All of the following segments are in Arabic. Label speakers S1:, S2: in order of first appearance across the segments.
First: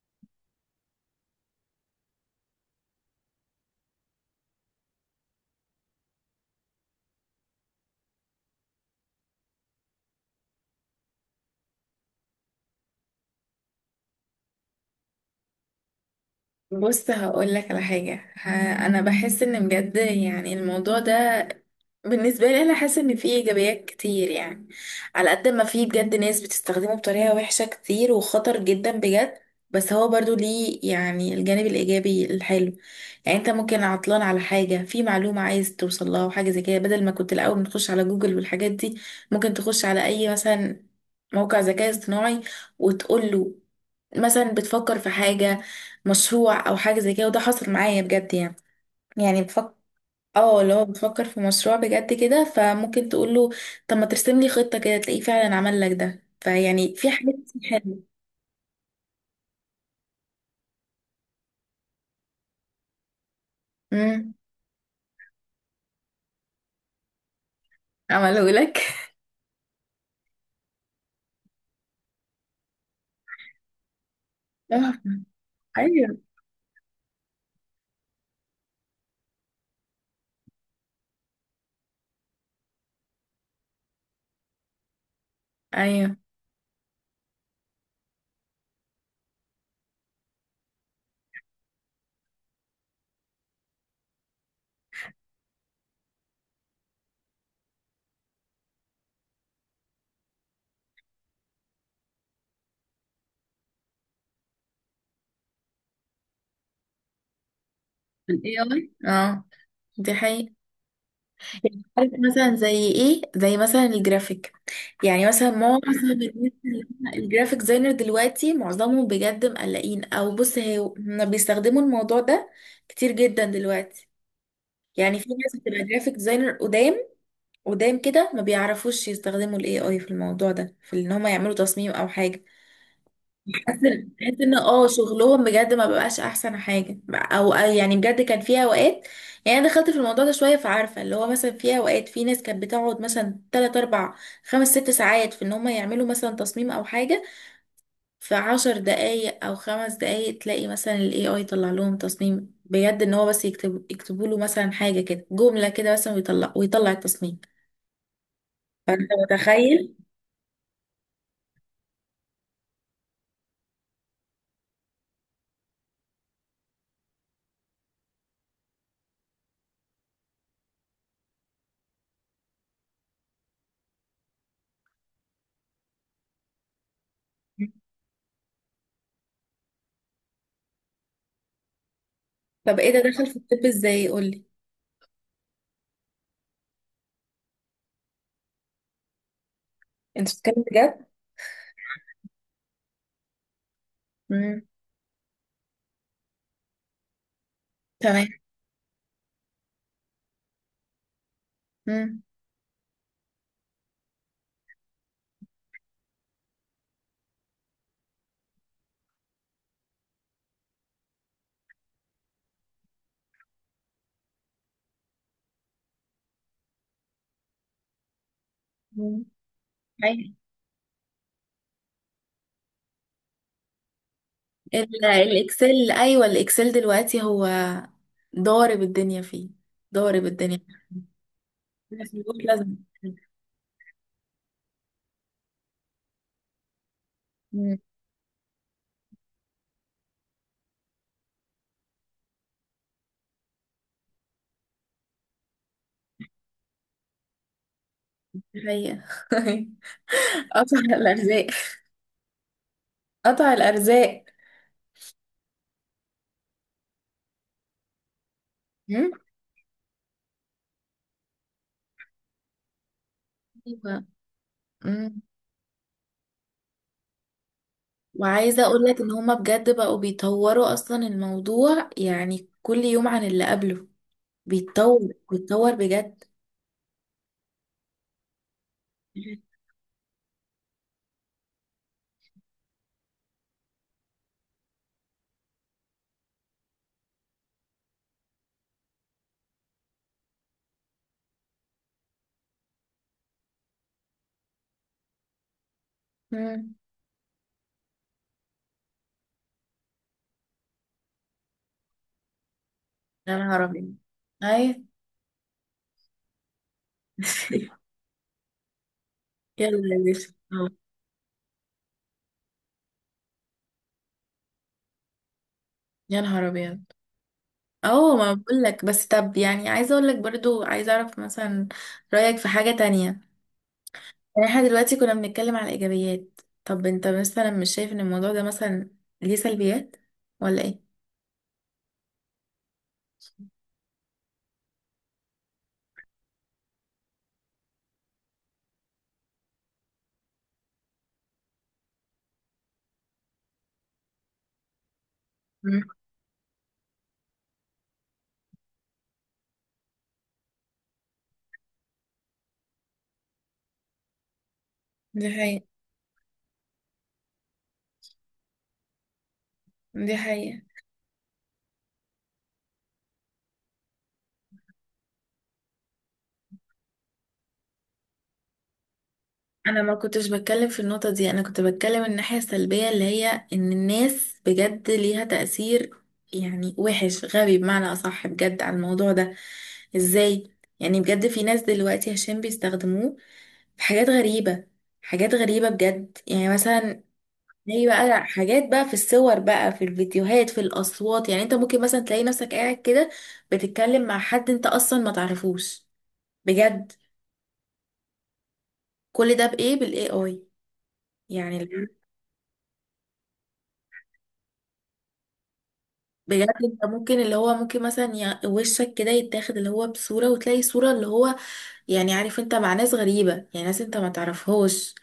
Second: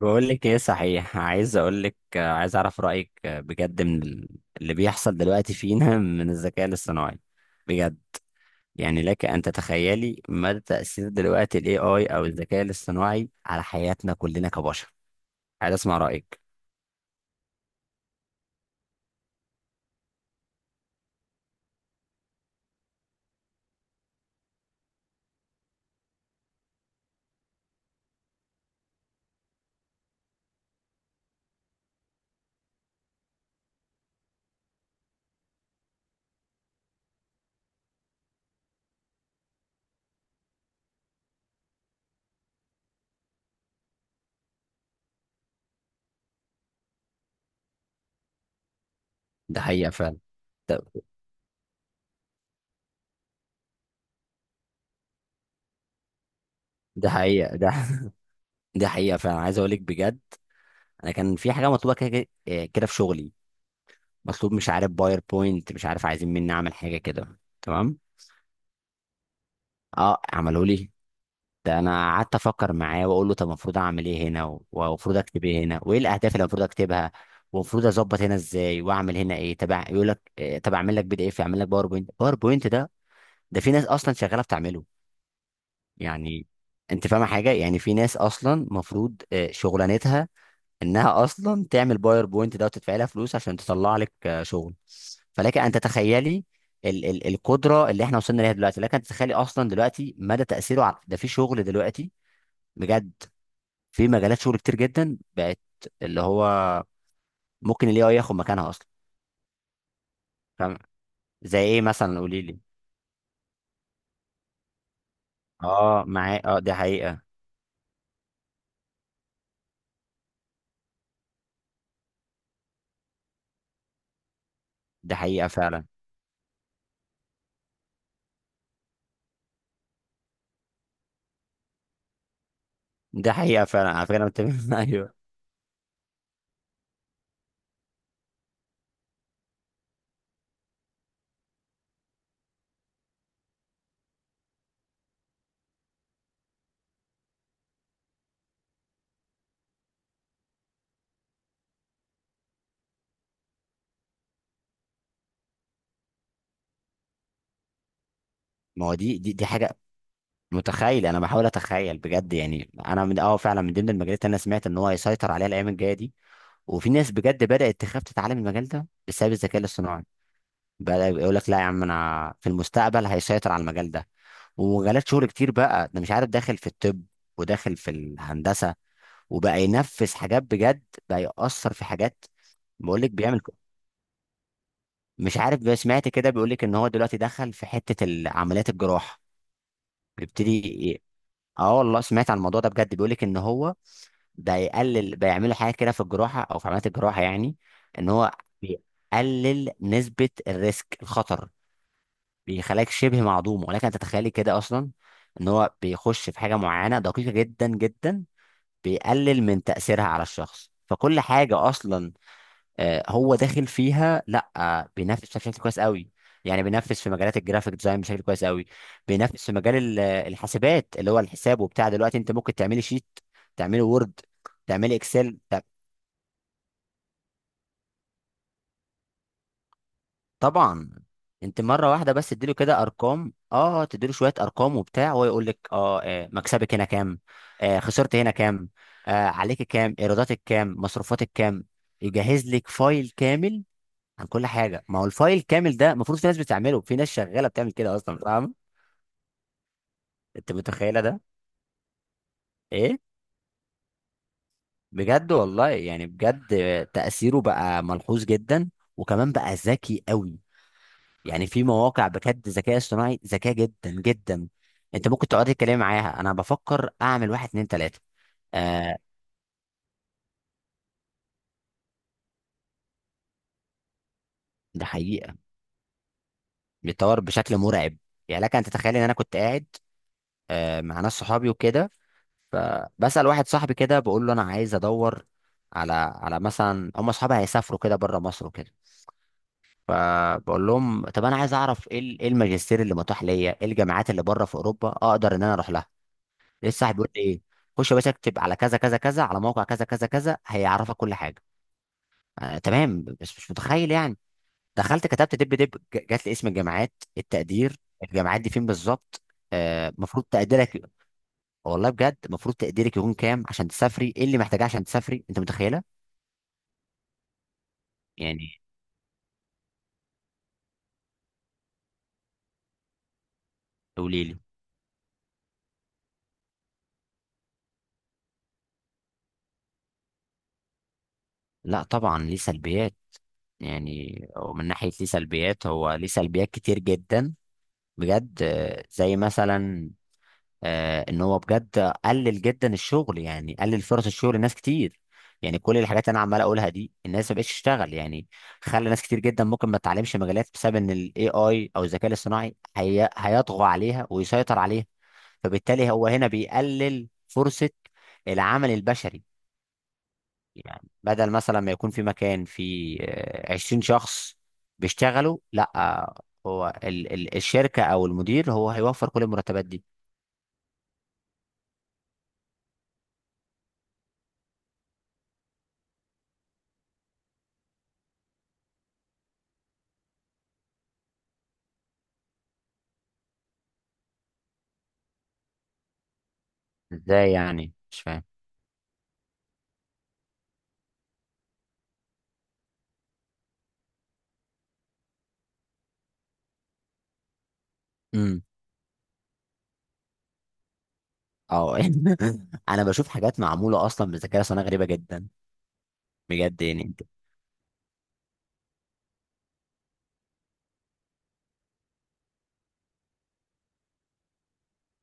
S1: بقول لك ايه؟ صحيح عايز اقول لك، عايز اعرف رايك، بجد. اللي بيحصل دلوقتي فينا من الذكاء الاصطناعي بجد، يعني لك ان تتخيلي مدى تاثير دلوقتي الاي اي او الذكاء الاصطناعي على حياتنا كلنا كبشر. عايز اسمع رايك.
S2: بص، هقول لك على حاجة أنا بحس إن بجد يعني الموضوع ده بالنسبة لي، أنا حاسة إن فيه إيجابيات كتير يعني. على قد ما فيه بجد ناس بتستخدمه بطريقة وحشة كتير وخطر جدا بجد، بس هو برضو ليه يعني الجانب الإيجابي الحلو. يعني أنت ممكن عطلان على حاجة، في معلومة عايز توصل لها وحاجة زي كده، بدل ما كنت الأول بتخش على جوجل والحاجات دي، ممكن تخش على أي مثلا موقع ذكاء اصطناعي وتقول له مثلا بتفكر في حاجة، مشروع او حاجه زي كده، وده حصل معايا بجد يعني. يعني
S1: ده
S2: بفكر،
S1: حقيقه فعلا.
S2: اه اللي
S1: ده,
S2: هو بفكر في مشروع بجد كده، فممكن تقول له طب ما ترسم لي خطه كده، تلاقيه فعلا عمل لك ده، فيعني
S1: ده
S2: في حاجات
S1: حقيقه
S2: كتير
S1: ده.
S2: حلوه.
S1: ده حقيقه فعلا، عايز اقول لك بجد، انا كان في حاجه مطلوبه كده كده، كده في شغلي،
S2: امم.
S1: مطلوب مش عارف باوربوينت، مش عارف عايزين مني اعمل حاجه كده، تمام.
S2: عمله لك
S1: اه، عملوا لي ده. انا قعدت افكر معاه واقول له طب المفروض اعمل ايه هنا،
S2: اه،
S1: والمفروض اكتب ايه هنا، وايه
S2: ايوه.
S1: الاهداف اللي المفروض اكتبها، والمفروض اظبط هنا ازاي، واعمل هنا ايه تبع، يقول لك طب اعمل لك بي دي اف، اعمل لك باوربوينت. باوربوينت ده، ده في ناس اصلا شغاله بتعمله،
S2: ايوه
S1: يعني. انت فاهم حاجه؟ يعني في ناس اصلا المفروض شغلانتها انها اصلا تعمل باوربوينت ده وتدفع لها فلوس عشان تطلع لك شغل. فلك ان تتخيلي ال القدره اللي احنا وصلنا ليها دلوقتي. لك ان تتخيلي اصلا دلوقتي مدى تاثيره على ده في شغل دلوقتي، بجد. في مجالات شغل كتير جدا بقت اللي هو ممكن الاي اي ياخد
S2: الاي
S1: مكانها اصلا،
S2: اي، اه دي حقيقة.
S1: فاهم؟ زي ايه
S2: عارف
S1: مثلا؟ قولي
S2: مثلا
S1: لي.
S2: زي ايه، زي مثلا الجرافيك. يعني مثلا معظم الناس
S1: اه،
S2: اللي
S1: معايا، اه، دي
S2: هم
S1: حقيقة.
S2: الجرافيك ديزاينر دلوقتي معظمهم بجد مقلقين، او بص هي هما بيستخدموا الموضوع ده كتير جدا دلوقتي.
S1: دي
S2: يعني في
S1: حقيقة
S2: ناس بتبقى
S1: فعلا.
S2: جرافيك ديزاينر قدام قدام كده ما بيعرفوش يستخدموا الاي اي في الموضوع ده، في ان هم يعملوا تصميم او حاجه.
S1: دي حقيقة
S2: بحس
S1: فعلا، على
S2: ان
S1: فكرة انا
S2: بحس إن
S1: متفق.
S2: اه
S1: ايوه.
S2: شغلهم بجد ما بقاش احسن حاجه، او يعني بجد كان فيها اوقات. يعني انا دخلت في الموضوع ده شويه فعارفه، اللي هو مثلا فيها اوقات في ناس كانت بتقعد مثلا 3 4 5 6 ساعات في ان هم يعملوا مثلا تصميم او حاجه، في 10 دقايق او 5 دقايق تلاقي مثلا ال AI يطلع لهم تصميم بجد، ان هو بس يكتب يكتبوا له مثلا حاجة كده جملة كده مثلا، ويطلع التصميم.
S1: ما هو
S2: فانت
S1: دي حاجة
S2: متخيل؟
S1: متخيل. انا بحاول اتخيل بجد، يعني انا من اه فعلا من ضمن المجالات اللي انا سمعت ان هو هيسيطر عليها الايام الجاية دي. وفي ناس بجد بدأت تخاف تتعلم المجال ده بسبب الذكاء الاصطناعي. بقى يقول لك لا يا عم، انا في المستقبل هيسيطر على المجال ده، ومجالات شغل كتير. بقى ده مش عارف داخل في الطب، وداخل في الهندسه، وبقى ينفذ حاجات بجد، بقى يأثر في حاجات.
S2: طب ايه
S1: بقول
S2: ده،
S1: لك
S2: دخل في الطب ازاي؟ قولي.
S1: مش عارف بقى، سمعت كده بيقول لك ان هو دلوقتي دخل في حته عمليات الجراحه.
S2: انت
S1: بيبتدي
S2: بتتكلم
S1: ي-
S2: بجد؟
S1: اه والله، سمعت عن الموضوع ده بجد. بيقول لك ان هو ده
S2: امم.
S1: يقلل، بيعملوا حاجه كده في الجراحه او في عمليات الجراحه، يعني ان
S2: تمام.
S1: هو بيقلل نسبه الريسك، الخطر،
S2: امم.
S1: بيخليك شبه معدوم. ولكن تتخيلي كده اصلا ان هو بيخش في حاجه معينه دقيقه جدا جدا، بيقلل من تاثيرها على الشخص. فكل حاجه اصلا هو داخل فيها، لا بينافس بشكل كويس قوي. يعني بينافس في مجالات الجرافيك ديزاين بشكل كويس قوي،
S2: امم.
S1: بينافس في مجال
S2: ايوه
S1: الحاسبات، اللي هو الحساب وبتاع. دلوقتي انت ممكن تعملي شيت، تعملي وورد، تعملي
S2: ال-
S1: اكسل.
S2: الاكسل ايوه الاكسل دلوقتي هو ضارب الدنيا فيه، ضارب الدنيا.
S1: طبعا. انت مره واحده
S2: لازم،
S1: بس تديله
S2: لازم.
S1: كده ارقام، اه تديله شويه ارقام وبتاع، وهو يقول لك اه، مكسبك هنا كام،
S2: مم.
S1: آه خسرت هنا كام، آه عليك كام، ايراداتك كام، مصروفاتك كام، يجهز لك فايل كامل عن كل حاجه. ما هو الفايل كامل ده المفروض في ناس بتعمله، في ناس شغاله بتعمل كده اصلا، فاهم؟
S2: الحقيقة.
S1: انت
S2: قطع
S1: متخيله ده؟
S2: الارزاق.
S1: ايه؟
S2: قطع الارزاق.
S1: بجد والله يعني، بجد تاثيره بقى ملحوظ جدا، وكمان بقى ذكي قوي. يعني في مواقع بجد ذكاء اصطناعي ذكاء جدا
S2: أيوة.
S1: جدا، انت
S2: مم.
S1: ممكن تقعد تتكلم معاها. انا بفكر اعمل واحد اتنين تلاته.
S2: وعايزة اقول
S1: آه،
S2: لك ان هما بجد بقوا بيطوروا اصلا الموضوع، يعني كل يوم عن اللي قبله
S1: ده
S2: بيتطور،
S1: حقيقه،
S2: بيتطور بجد.
S1: بيتطور بشكل مرعب. يعني لك ان تتخيل ان انا كنت قاعد آه مع ناس صحابي وكده، فبسال واحد صاحبي كده، بقول له انا عايز ادور على على مثلا، هم اصحابي هيسافروا كده بره مصر وكده، فبقول لهم طب انا عايز اعرف ايه ايه الماجستير اللي متاح ليا، ايه الجامعات اللي بره في اوروبا اقدر ان انا اروح لها.
S2: مم.
S1: لسه هيقول لي ايه؟ خش يا باشا اكتب على كذا كذا كذا، على موقع كذا كذا كذا، هيعرفك كل حاجه. آه تمام،
S2: يا
S1: بس مش
S2: نهار
S1: متخيل
S2: ابيض.
S1: يعني.
S2: اي.
S1: دخلت كتبت دب دب جات لي اسم الجامعات، التقدير، الجامعات دي فين بالظبط، المفروض
S2: يلا
S1: آه
S2: يا
S1: مفروض
S2: باشا أهو.
S1: تقديرك. والله بجد، المفروض تقديرك يكون كام عشان تسافري، ايه اللي محتاجاه عشان تسافري. انت متخيله؟
S2: يا نهار ابيض. اه ما
S1: يعني.
S2: بقول لك بس، طب يعني عايزة اقول لك برضو، عايزة اعرف مثلا رأيك في حاجة تانية.
S1: قولي لي.
S2: يعني احنا دلوقتي كنا بنتكلم على الايجابيات، طب انت مثلا مش شايف ان الموضوع ده مثلا ليه سلبيات، ولا ايه؟
S1: لا طبعا ليه سلبيات. يعني ومن ناحيه ليه سلبيات، هو ليه سلبيات كتير جدا بجد زي مثلا ان هو بجد قلل جدا الشغل، يعني قلل فرص الشغل لناس كتير. يعني كل
S2: مم.
S1: الحاجات اللي انا عمال اقولها دي، الناس ما بقتش تشتغل، يعني خلى ناس كتير جدا ممكن ما تتعلمش مجالات بسبب ان الاي اي او الذكاء الاصطناعي هي... هيطغى عليها ويسيطر عليها.
S2: دي حقيقة.
S1: فبالتالي هو هنا بيقلل فرصة العمل البشري.
S2: دي حقيقة.
S1: يعني بدل مثلا ما يكون في مكان فيه 20 شخص بيشتغلوا، لا هو الشركة او المدير هو هيوفر كل المرتبات
S2: انا
S1: دي.
S2: ما كنتش بتكلم في النقطة دي، انا كنت بتكلم الناحية السلبية اللي هي ان الناس بجد ليها تأثير يعني وحش، غبي بمعنى اصح بجد على الموضوع ده. ازاي؟ يعني بجد في ناس دلوقتي عشان بيستخدموه في حاجات غريبة، حاجات غريبة بجد. يعني مثلا
S1: ازاي يعني؟
S2: هي
S1: مش فاهم.
S2: بقى حاجات بقى في الصور بقى في الفيديوهات في الأصوات، يعني انت ممكن مثلا تلاقي نفسك قاعد كده بتتكلم مع حد انت اصلا ما تعرفوش، بجد.
S1: امم
S2: كل ده بإيه؟ بالاي اي يعني.
S1: اه. يعني انا بشوف حاجات معموله اصلا بالذكاء الاصطناعي غريبه جدا،
S2: بجد
S1: بجد يعني.
S2: انت
S1: انت
S2: ممكن، اللي هو ممكن مثلا وشك كده يتاخد، اللي هو بصورة وتلاقي صورة اللي هو، يعني عارف، انت مع ناس غريبة يعني، ناس انت ما تعرفهاش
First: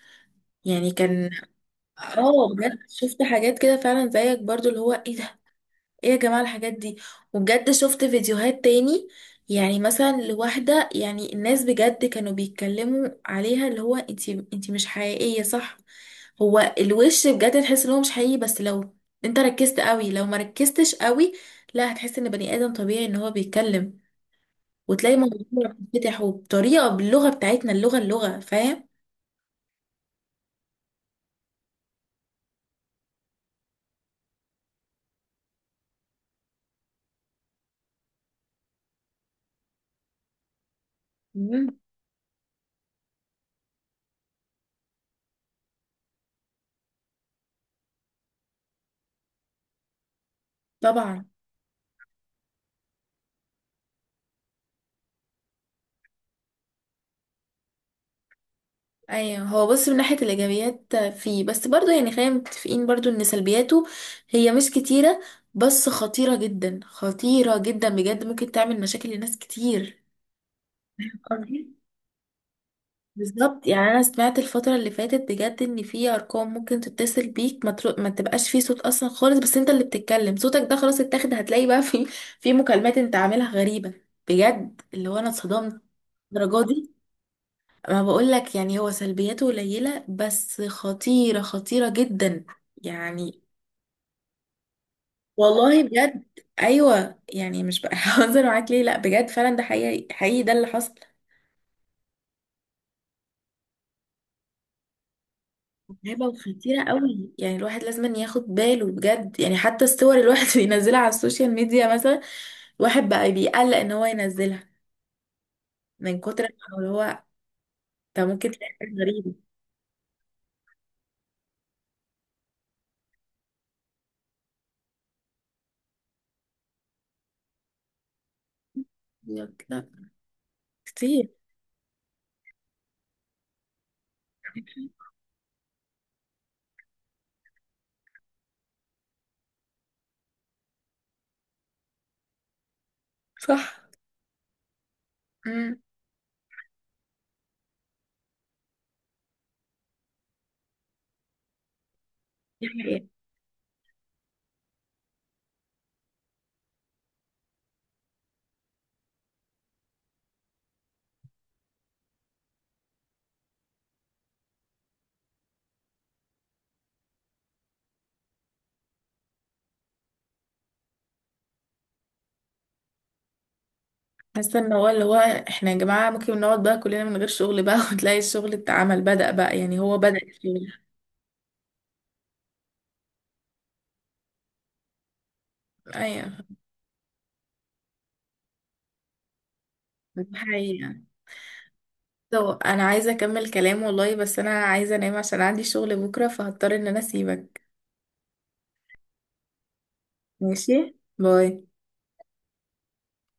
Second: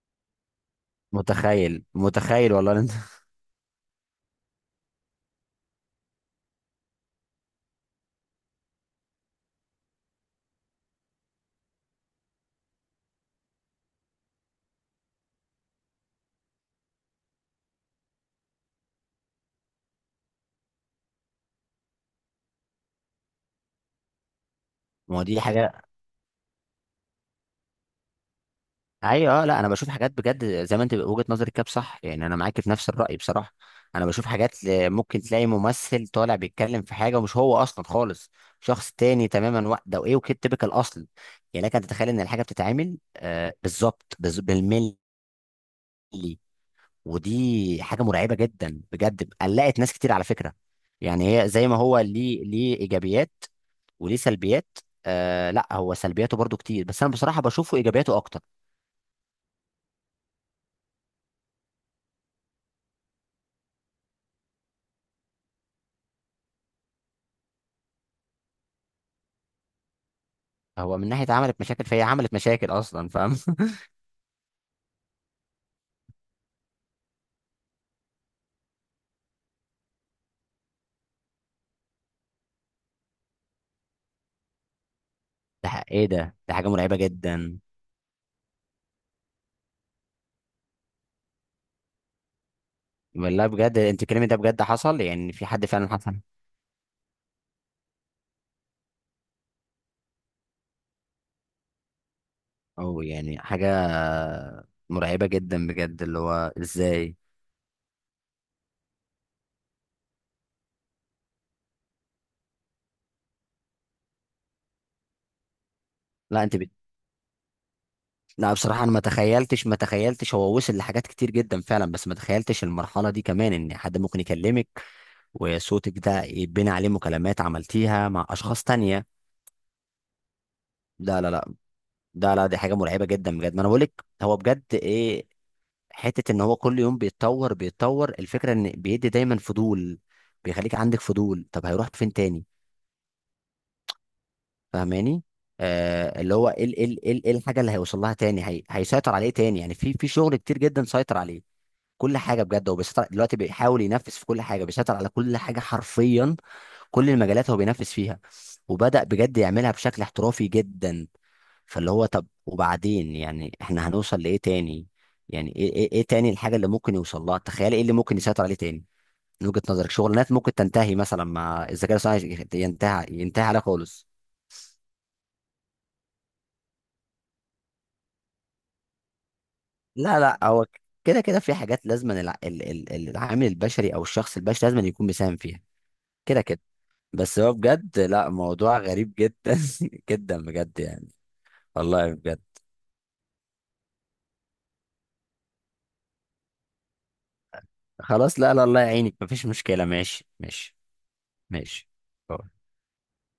S2: يعني كان،
S1: متخيل؟ متخيل
S2: اه
S1: والله إن
S2: بجد
S1: انت.
S2: شفت حاجات كده فعلا زيك برضو، اللي هو ايه ده، ايه يا جماعة الحاجات دي. وبجد شفت فيديوهات تاني، يعني مثلا لواحدة، يعني الناس بجد كانوا بيتكلموا عليها اللي هو انتي مش حقيقية صح. هو الوش بجد تحس ان هو مش حقيقي، بس لو انت ركزت قوي، لو ما ركزتش قوي لا هتحس ان بني ادم طبيعي ان هو بيتكلم، وتلاقي
S1: ما هو
S2: موضوع
S1: دي حاجه.
S2: بيتفتح، وبطريقة باللغة بتاعتنا، اللغة فاهم.
S1: ايوه، اه. لا انا بشوف حاجات بجد زي ما انت وجهه نظرك كده، صح، يعني انا معاك في نفس الراي بصراحه. انا بشوف حاجات ممكن تلاقي ممثل طالع بيتكلم في حاجه، ومش هو اصلا خالص، شخص تاني تماما، ده وايه وكده تبقى الاصل. يعني لك
S2: مم.
S1: ان تتخيل ان الحاجه بتتعمل آه بالظبط بالملي، ودي حاجه مرعبه جدا بجد، قلقت ناس كتير على فكره.
S2: طبعا.
S1: يعني هي زي ما هو ليه، ليه ايجابيات وليه سلبيات. آه لا، هو سلبياته برضو كتير، بس انا بصراحه بشوفه ايجابياته اكتر.
S2: ايوه هو بص، من ناحيه الايجابيات فيه، بس برضه يعني خلينا متفقين برضه ان سلبياته هي مش كتيره، بس خطيره جدا، خطيره جدا بجد، ممكن تعمل مشاكل لناس كتير.
S1: هو من ناحيه عملت
S2: قصدي
S1: مشاكل، فهي عملت مشاكل اصلا، فاهم؟
S2: بالظبط، يعني انا سمعت الفتره اللي فاتت بجد ان في ارقام ممكن تتصل بيك، ما تبقاش فيه صوت اصلا خالص، بس انت اللي بتتكلم صوتك ده خلاص اتاخد، هتلاقي بقى في مكالمات انت عاملها غريبه بجد، اللي هو انا اتصدمت
S1: ايه ده؟ ده
S2: الدرجه
S1: حاجه
S2: دي.
S1: مرعبه جدا.
S2: ما بقولك، يعني هو سلبياته قليلة بس خطيرة، خطيرة جدا يعني.
S1: والله بجد، انت الكلام ده بجد حصل؟ يعني في حد
S2: والله
S1: فعلا حصل؟
S2: بجد أيوة، يعني مش بهزر معاك، ليه لأ بجد فعلا ده حقيقي حقيقي ده اللي حصل.
S1: او يعني حاجه مرعبه جدا بجد، اللي
S2: متعبة
S1: هو
S2: وخطيرة
S1: ازاي؟
S2: قوي يعني، الواحد لازم ياخد باله بجد، يعني حتى الصور اللي الواحد بينزلها على السوشيال ميديا مثلا، الواحد بقى بيقلق ان هو ينزلها من كتر،
S1: لا انت.
S2: ما هو ده ممكن
S1: لا
S2: تلاقي
S1: بصراحة
S2: حاجة
S1: أنا ما
S2: غريبة.
S1: تخيلتش، ما تخيلتش هو وصل لحاجات كتير جدا فعلا، بس ما تخيلتش المرحلة دي كمان، إن حد ممكن يكلمك وصوتك ده يتبني عليه مكالمات عملتيها مع أشخاص تانية.
S2: يقولك لأ.
S1: لا
S2: كتير.
S1: لا لا. ده لا، دي حاجة مرعبة جدا بجد. ما أنا بقولك هو بجد إيه، حتة إن هو كل يوم بيتطور بيتطور، الفكرة إن بيدي دايما فضول، بيخليك عندك فضول. طب هيروح فين تاني؟
S2: صح.
S1: فاهماني؟ آه. اللي هو إيه إيه الحاجة اللي هيوصل لها تاني؟ هي... هيسيطر عليه تاني. يعني في في شغل كتير جدا سيطر عليه، كل حاجه بجد هو بيسيطر،
S2: امم.
S1: دلوقتي بيحاول ينفذ في كل حاجه، بيسيطر على كل حاجه حرفيا. كل المجالات هو بينفذ فيها، وبدأ بجد يعملها بشكل احترافي جدا. فاللي هو طب وبعدين؟ يعني احنا هنوصل لايه تاني؟ يعني إيه تاني الحاجه اللي ممكن يوصل لها؟ تخيل ايه اللي ممكن يسيطر عليه تاني. من وجهة نظرك شغلانات ممكن تنتهي مثلا مع الذكاء الاصطناعي، ينتهي عليها خالص؟
S2: حاسه ان هو، اللي هو احنا يا جماعه ممكن نقعد بقى كلنا من غير شغل بقى وتلاقي الشغل اتعمل، بدأ بقى يعني هو بدأ
S1: لا لا، هو
S2: الشغل.
S1: كده كده في حاجات لازم العامل البشري او الشخص البشري لازم يكون مساهم فيها،
S2: ايوه.
S1: كده كده. بس هو بجد لا، موضوع غريب جدا
S2: دي
S1: جدا، بجد
S2: حقيقه.
S1: يعني. والله بجد.
S2: طب انا عايزه اكمل كلام والله، بس انا عايزه انام عشان عندي شغل بكره، فهضطر ان انا اسيبك.
S1: خلاص لا لا، الله يعينك، مفيش مشكلة. ماشي ماشي
S2: ماشي. باي.
S1: ماشي.